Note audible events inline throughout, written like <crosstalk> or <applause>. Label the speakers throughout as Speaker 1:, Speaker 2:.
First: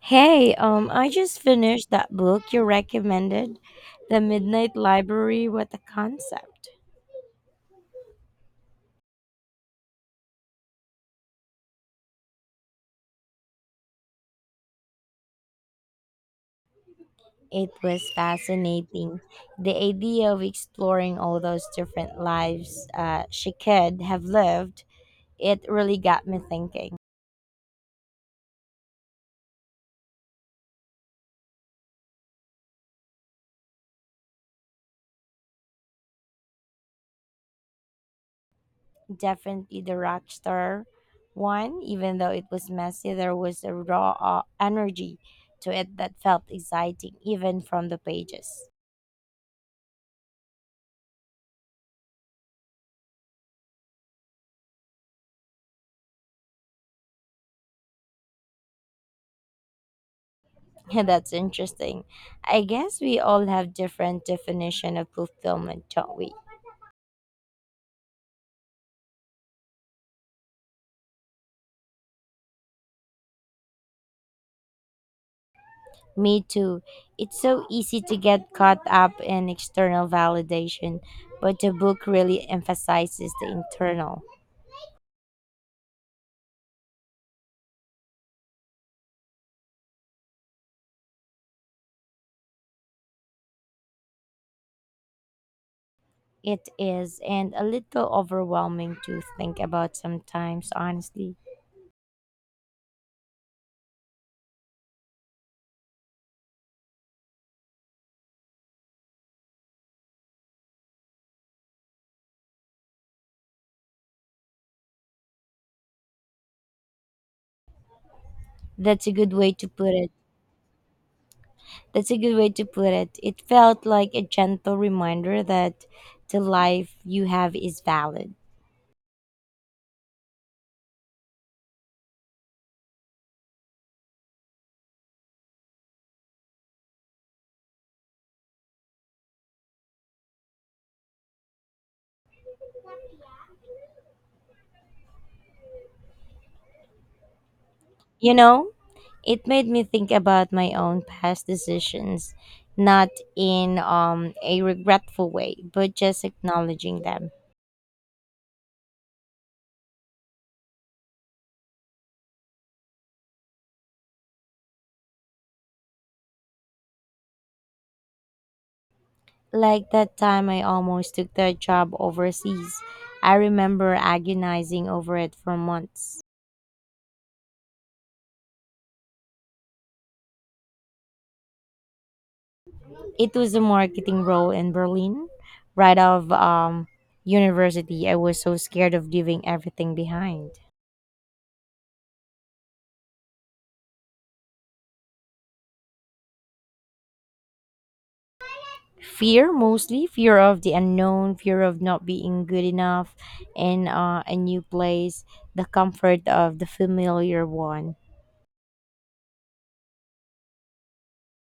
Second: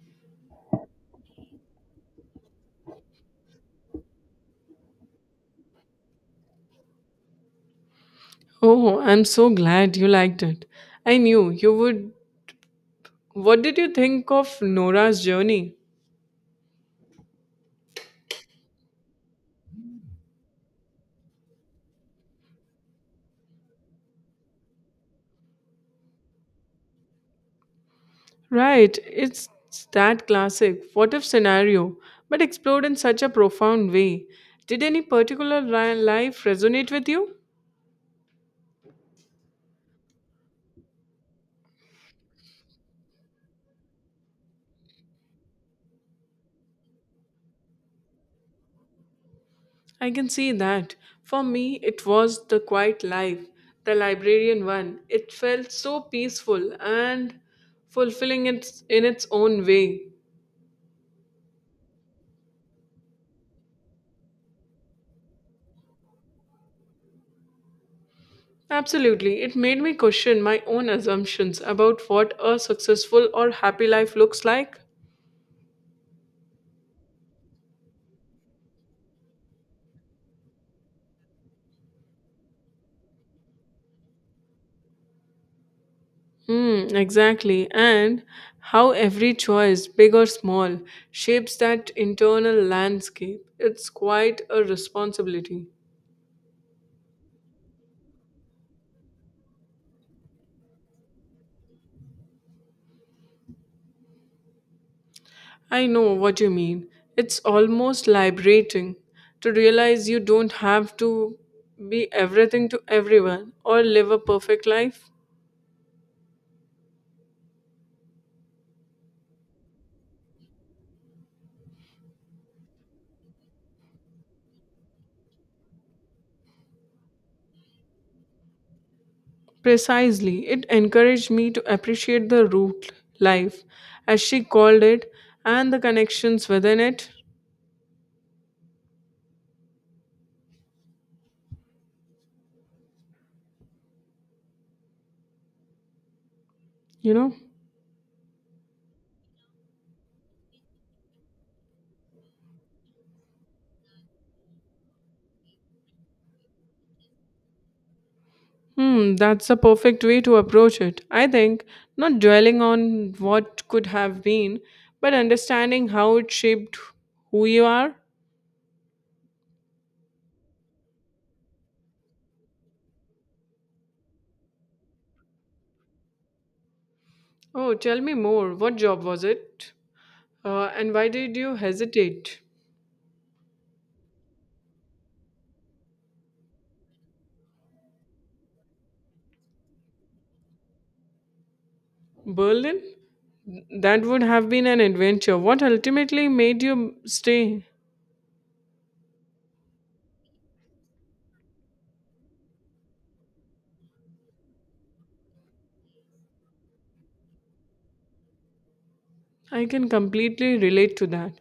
Speaker 1: Hey, I just finished that book you recommended, The Midnight Library. What a concept!
Speaker 2: Oh, I'm so glad you liked it. I knew you would. What did you think of Nora's journey?
Speaker 1: It was fascinating. The idea of exploring all those different lives she could have lived, it really got me thinking.
Speaker 2: Right, it's that classic what if scenario, but explored in such a profound way. Did any particular life resonate with you?
Speaker 1: Definitely the Rockstar one, even though it was messy, there was a raw energy to it that felt exciting, even from the pages. <laughs>
Speaker 2: I can see that. For me, it was the quiet life, the librarian one. It felt so peaceful and fulfilling in its own way.
Speaker 1: Yeah, that's interesting. I guess we all have different definition of fulfillment, don't we?
Speaker 2: Absolutely. It made me question my own assumptions about what a successful or happy life looks like.
Speaker 1: Me too. It's so easy to get caught up in external validation, but the book really emphasizes the internal.
Speaker 2: Hmm, exactly. And how every choice, big or small, shapes that internal landscape. It's quite a responsibility.
Speaker 1: It is, and a little overwhelming to think about sometimes, honestly.
Speaker 2: I know what you mean. It's almost liberating to realize you don't have to be everything to everyone or live a perfect life.
Speaker 1: That's a good way to put it. That's a good way to put it. It felt like a gentle reminder that the life you have is valid.
Speaker 2: Precisely, it encouraged me to appreciate the root life, as she called it, and the connections within it. You know,
Speaker 1: You know, it made me think about my own past decisions, not in a regretful way, but just acknowledging them.
Speaker 2: hmm, that's a perfect way to approach it. I think not dwelling on what could have been, but understanding how it shaped who you are.
Speaker 1: Like that time I almost took that job overseas. I remember agonizing over it for months.
Speaker 2: Oh, tell me more. What job was it? And why did you hesitate?
Speaker 1: It was a marketing role in Berlin, right off university. I was so scared of leaving everything behind.
Speaker 2: Berlin? That would have been an adventure. What ultimately made you stay?
Speaker 1: Fear, mostly fear of the unknown, fear of not being good enough in a new place, the comfort of the familiar one.
Speaker 2: I can completely relate to that.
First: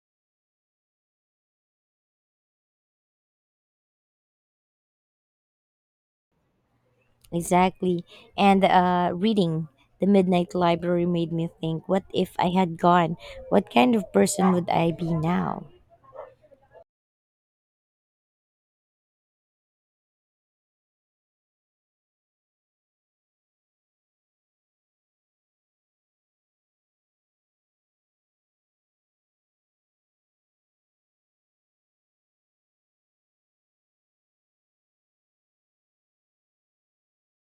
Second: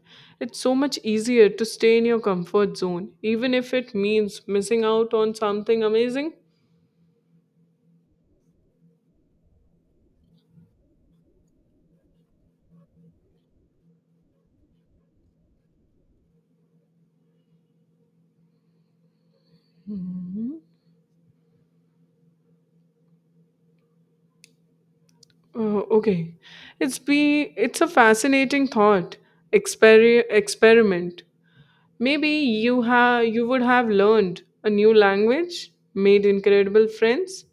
Speaker 2: It's so much easier to stay in your comfort zone, even if it means missing out on something amazing.
Speaker 1: Exactly. And reading The Midnight Library made me think what if I had gone? What kind of person would I be now?
Speaker 2: Okay, it's a fascinating thought experiment. Maybe you would have learned a new language, made incredible friends.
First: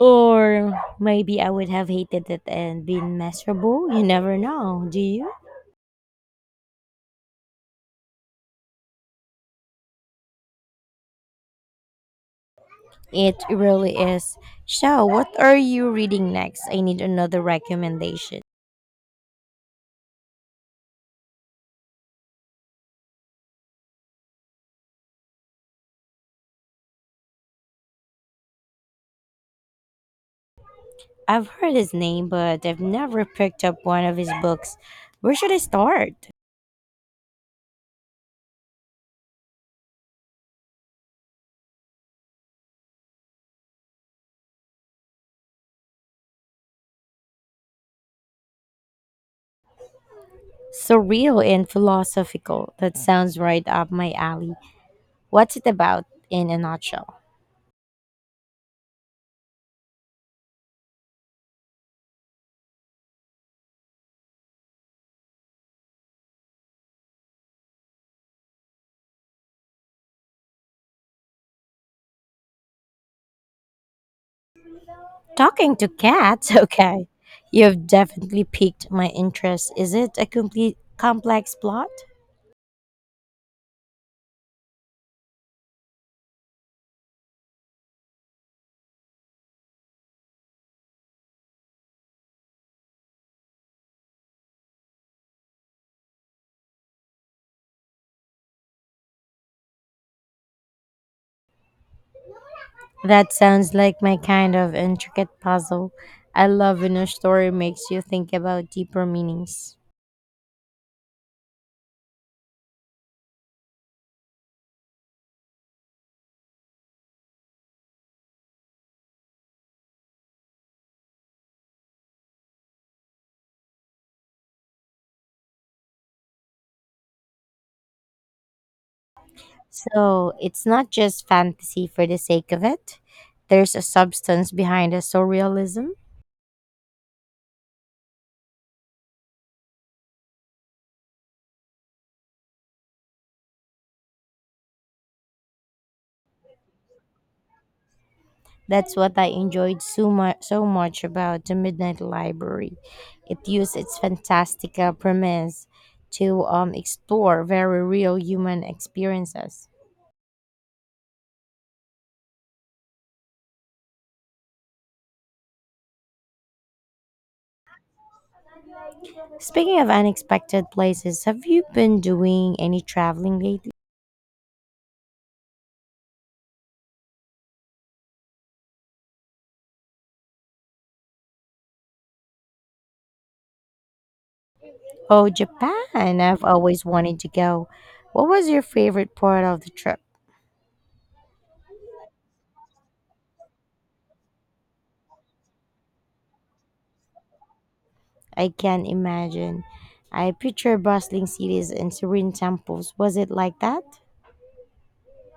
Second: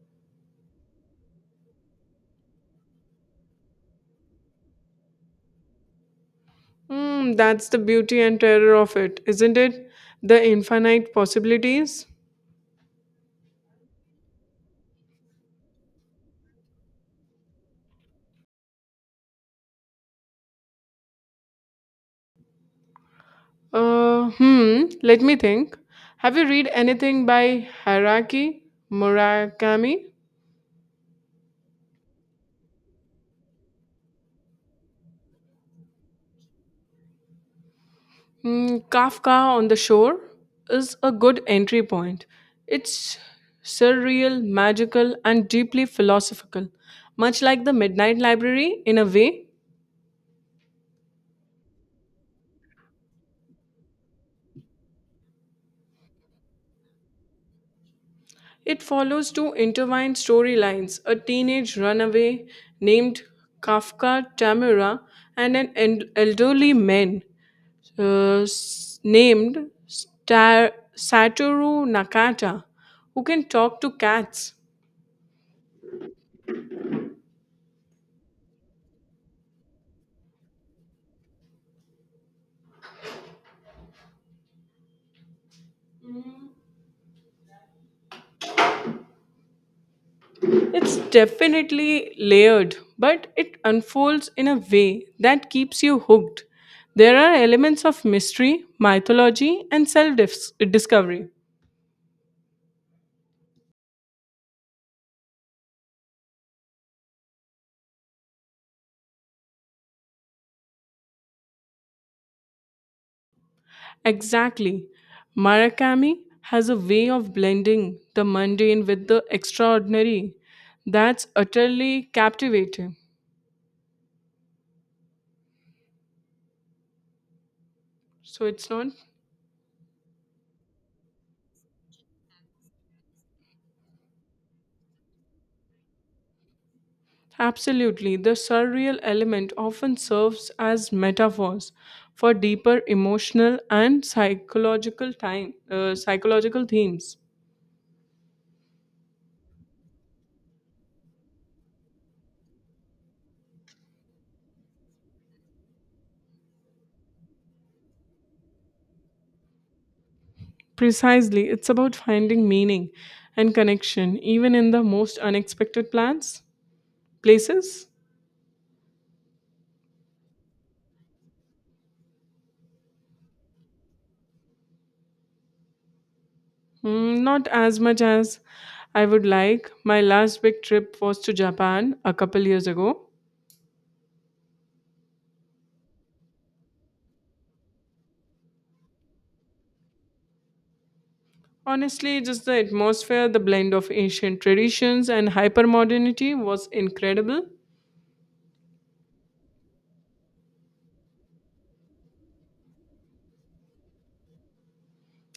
Speaker 1: Or maybe I would have hated it and been miserable. You never know, do you?
Speaker 2: Hmm, that's the beauty and terror of it, isn't it? The infinite possibilities.
Speaker 1: It really is. So, what are you reading next? I need another recommendation.
Speaker 2: Hmm, let me think. Have you read anything by Haraki Murakami?
Speaker 1: I've heard his name, but I've never picked up one of his books. Where should I start?
Speaker 2: Hmm, Kafka on the Shore is a good entry point. It's surreal, magical, and deeply philosophical, much like the Midnight Library in a way.
Speaker 1: Surreal and philosophical. That sounds right up my alley. What's it about in a nutshell?
Speaker 2: It follows two intertwined storylines a teenage runaway named Kafka Tamura and an elderly man named Satoru Nakata who can talk to cats.
Speaker 1: Talking to cats, <laughs> okay. You've definitely piqued my interest. Is it a complete complex plot?
Speaker 2: It's definitely layered, but it unfolds in a way that keeps you hooked. There are elements of mystery, mythology, and self discovery.
Speaker 1: That sounds like my kind of intricate puzzle. I love when a story makes you think about deeper meanings.
Speaker 2: Exactly. Murakami has a way of blending the mundane with the extraordinary that's utterly captivating. So it's not
Speaker 1: So it's not just fantasy for the sake of it, there's a substance behind the surrealism.
Speaker 2: absolutely the surreal element often serves as metaphors for deeper emotional and psychological time psychological themes.
Speaker 1: That's what I enjoyed so much about the Midnight Library. It used its fantastical premise to explore very real human experiences.
Speaker 2: Precisely, it's about finding meaning and connection even in the most unexpected plans places.
Speaker 1: Speaking of unexpected places, have you been doing any traveling lately?
Speaker 2: Mm, not as much as I would like. My last big trip was to Japan a couple years ago.
Speaker 1: Oh, Japan! I've always wanted to go. What was your favorite part of the trip?
Speaker 2: Honestly, just the atmosphere, the blend of ancient traditions and hypermodernity was incredible.
Speaker 1: I can't imagine. I picture bustling cities and serene temples. Was it like that?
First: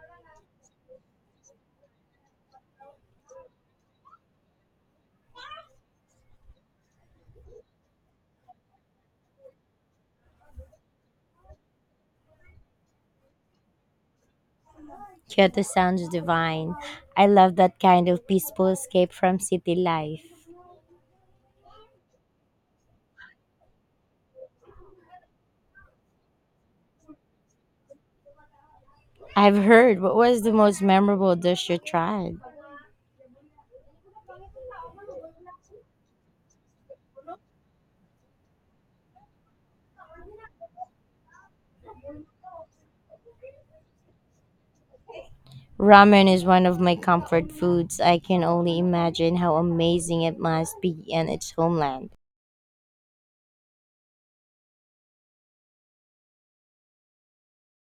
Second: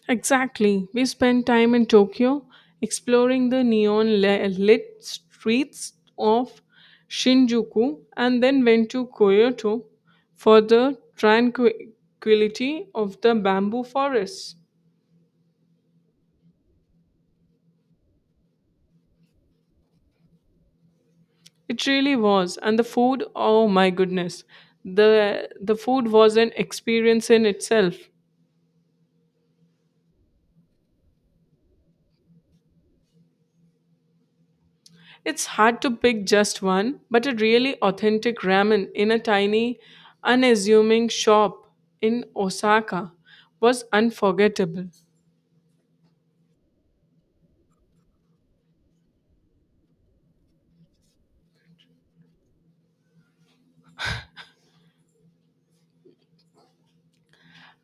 Speaker 2: Exactly. We spent time in Tokyo exploring the neon lit streets of Shinjuku and then went to Kyoto for the tranquility of the bamboo forests.
Speaker 1: Kyoto sounds divine. I love that kind of peaceful escape from city life.
Speaker 2: It really was. And the food, oh my goodness. The food was an experience in itself.
Speaker 1: I've heard, what was the most memorable dish you tried?
Speaker 2: It's hard to pick just one, but a really authentic ramen in a tiny, unassuming shop in Osaka was unforgettable.
Speaker 1: Ramen is one of my comfort foods. I can only imagine how amazing it must be in its homeland.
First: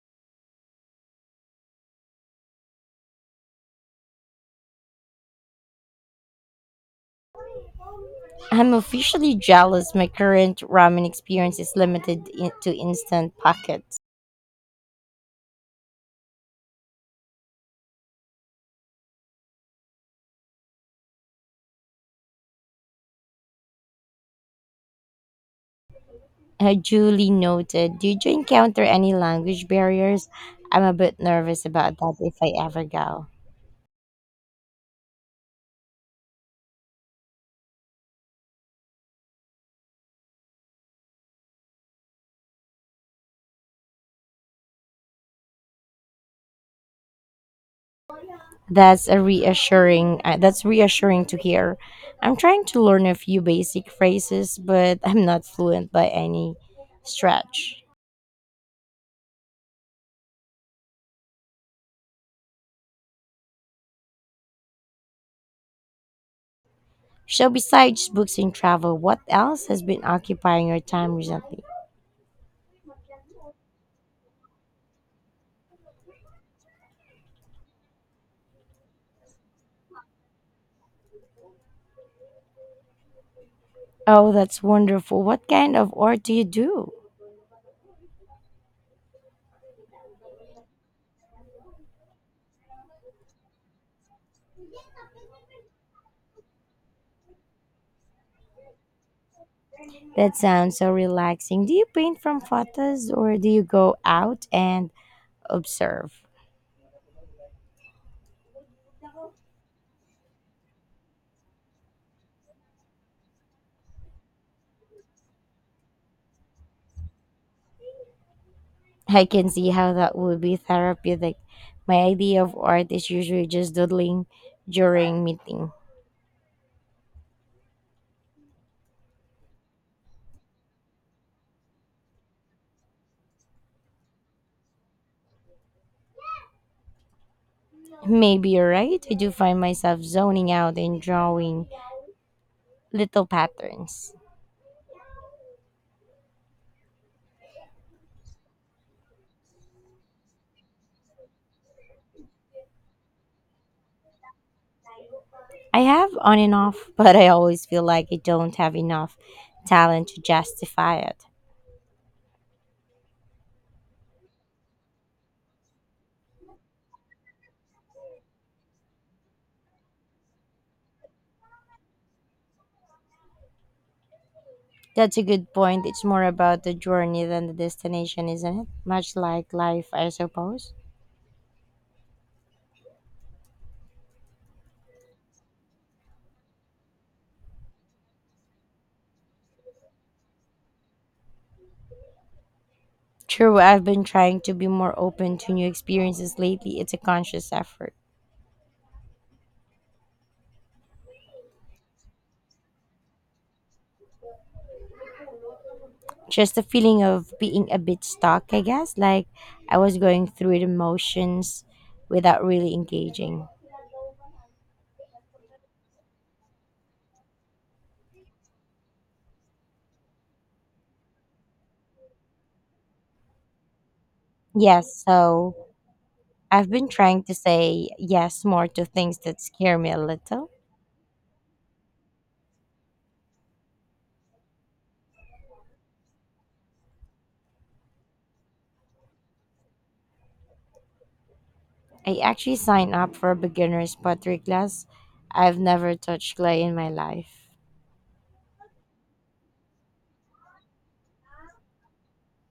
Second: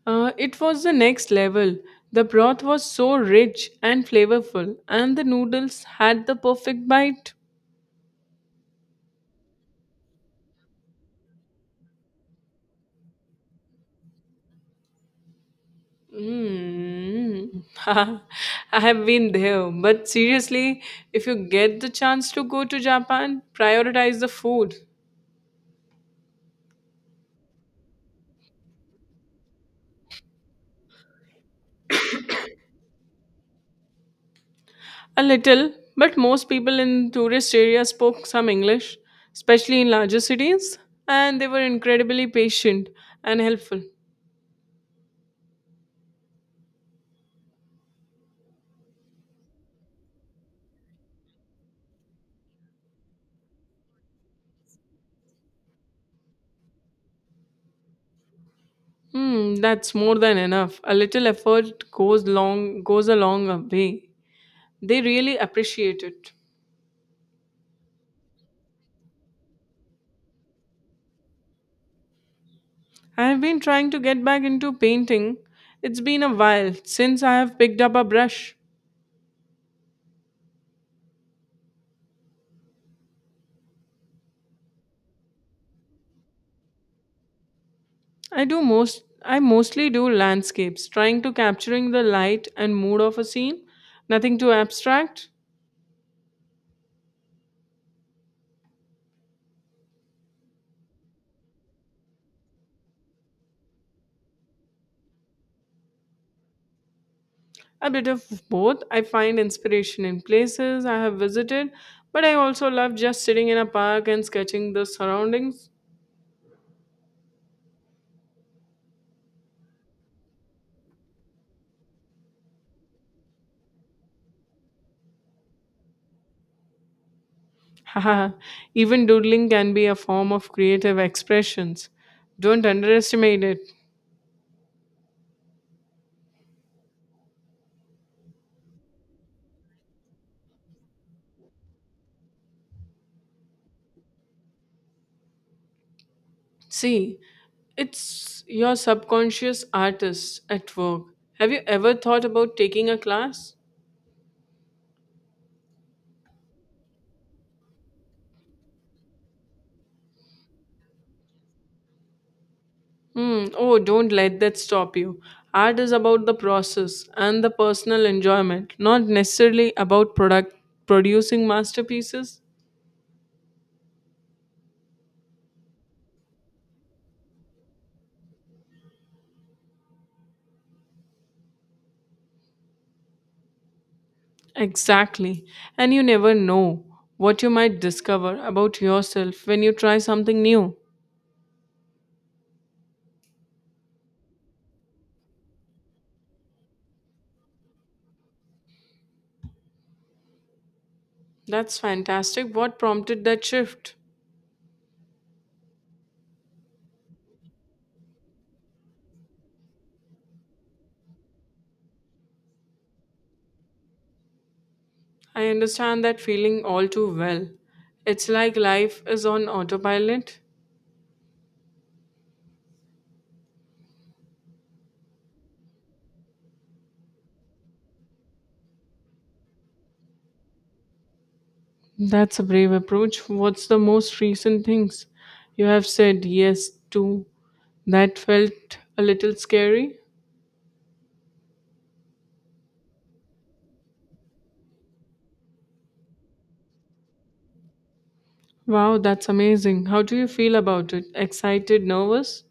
Speaker 2: It was the next level. The broth was so rich and flavorful, and the noodles had the perfect bite.
Speaker 1: I'm officially jealous, my current ramen experience is limited to instant pockets.
Speaker 2: Mm. <laughs> I have been there, but seriously, if you get the chance to go to Japan, prioritize the food.
Speaker 1: Julie noted, did you encounter any language barriers? I'm a bit nervous about that if I ever go.
Speaker 2: A little, but most people in tourist areas spoke some English, especially in larger cities, and they were incredibly patient and helpful.
Speaker 1: That's a reassuring. That's reassuring to hear. I'm trying to learn a few basic phrases, but I'm not fluent by any stretch.
Speaker 2: Hmm, that's more than enough. A little effort goes a long way. They really appreciate it.
Speaker 1: So, besides books and travel, what else has been occupying your time recently?
Speaker 2: I've been trying to get back into painting. It's been a while since I have picked up a brush.
Speaker 1: Oh, that's wonderful. What kind of art do you do?
Speaker 2: I mostly do landscapes, trying to capturing the light and mood of a scene, nothing too abstract.
Speaker 1: That sounds so relaxing. Do you paint from photos or do you go out and observe?
Speaker 2: A bit of both. I find inspiration in places I have visited, but I also love just sitting in a park and sketching the surroundings.
Speaker 1: I can see how that would be therapeutic. My idea of art is usually just doodling during meeting.
Speaker 2: <laughs> Haha, even doodling can be a form of creative expressions. Don't underestimate it.
Speaker 1: Maybe you're right. I do find myself zoning out and drawing little patterns.
Speaker 2: See, it's your subconscious artist at work. Have you ever thought about taking a class?
Speaker 1: I have on and off, <laughs> but I always feel like I don't have enough talent to justify it.
Speaker 2: Hmm. Oh, don't let that stop you. Art is about the process and the personal enjoyment, not necessarily about product producing masterpieces.
Speaker 1: That's a good point. It's more about the journey than the destination, isn't it? Much like life, I suppose.
Speaker 2: Exactly. And you never know what you might discover about yourself when you try something new.
Speaker 1: True, I've been trying to be more open to new experiences lately. It's a conscious effort.
Speaker 2: That's fantastic. What prompted that shift?
Speaker 1: Just the feeling of being a bit stuck, I guess, like I was going through the motions without really engaging.
Speaker 2: I understand that feeling all too well. It's like life is on autopilot.
Speaker 1: Yes, so I've been trying to say yes more to things that scare me a little.
Speaker 2: That's a brave approach. What's the most recent things you have said yes to that felt a little scary?
Speaker 1: I actually signed up for a beginner's pottery class. I've never touched clay in my life.
Speaker 2: Wow, that's amazing. How do you feel about it? Excited, nervous?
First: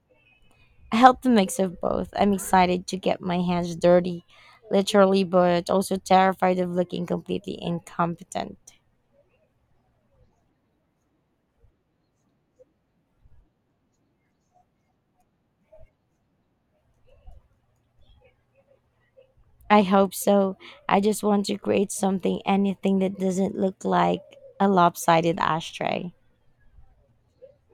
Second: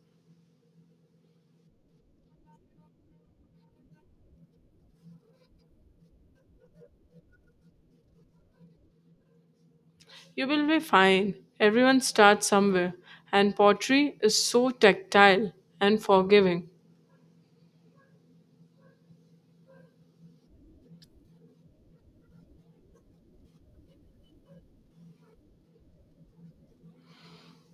Speaker 1: I help the mix of both. I'm excited to get my hands dirty, literally, but also terrified of looking completely incompetent.
Speaker 2: You will be fine. Everyone starts somewhere, and pottery is so tactile and forgiving.
Speaker 1: I hope so. I just want to create something, anything that doesn't look like a lopsided ashtray.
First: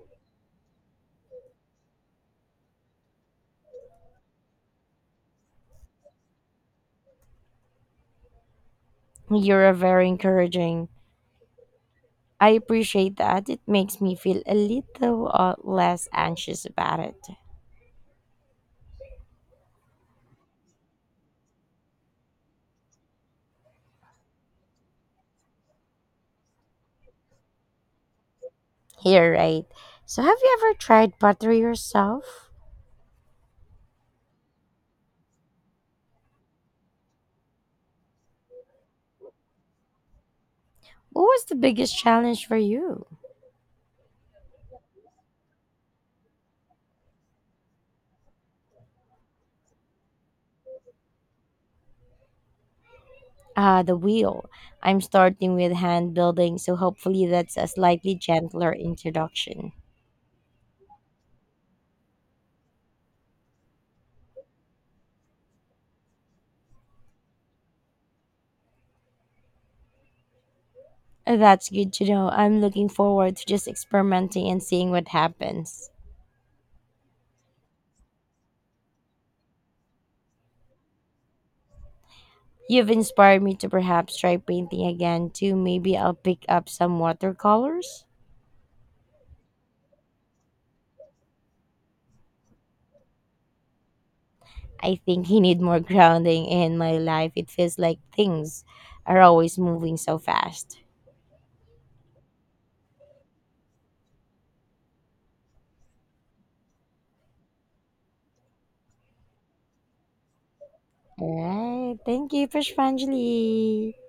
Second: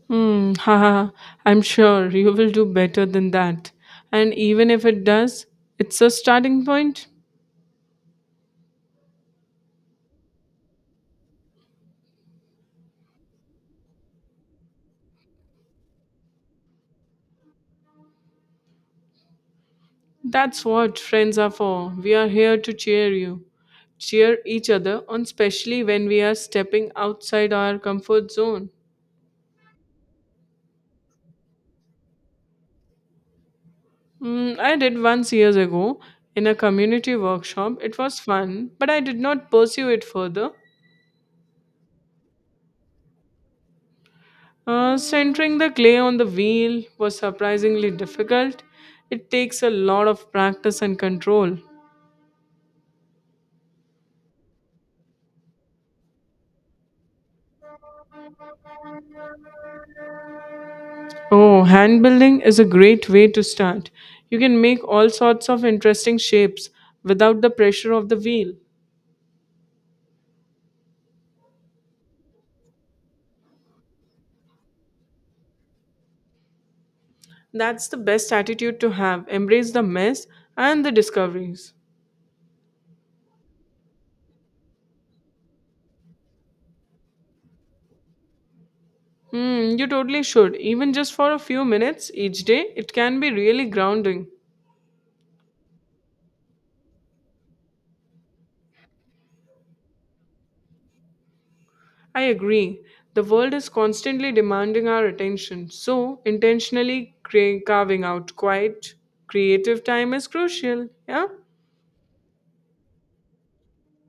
Speaker 2: Hmm, haha, I'm sure you will do better than that. And even if it does, it's a starting point.
Speaker 1: You're very encouraging. I appreciate that. It makes me feel a little less anxious about it.
Speaker 2: That's what friends are for. We are here to cheer each other on, especially when we are stepping outside our comfort zone.
Speaker 1: Here, right? So, have you ever tried pottery yourself?
Speaker 2: Mm, I did once years ago in a community workshop. It was fun, but I did not pursue it further.
Speaker 1: What was the biggest challenge for you?
Speaker 2: Centering the clay on the wheel was surprisingly difficult. It takes a lot of practice and control.
Speaker 1: Ah, the wheel. I'm starting with hand building, so hopefully that's a slightly gentler introduction.
Speaker 2: Oh, hand building is a great way to start. You can make all sorts of interesting shapes without the pressure of the wheel.
Speaker 1: That's good to know. I'm looking forward to just experimenting and seeing what happens.
Speaker 2: That's the best attitude to have. Embrace the mess and the discoveries.
Speaker 1: You've inspired me to perhaps try painting again too. Maybe I'll pick up some watercolors.
Speaker 2: Hmm, you totally should. Even just for a few minutes each day, it can be really grounding.
Speaker 1: I think I need more <laughs> grounding in my life. It feels like things are always moving so fast.
Speaker 2: I agree. The world is constantly demanding our attention, so intentionally carving out quiet, creative time is crucial. Yeah?
Speaker 1: All right. Thank you, Prashvanjali.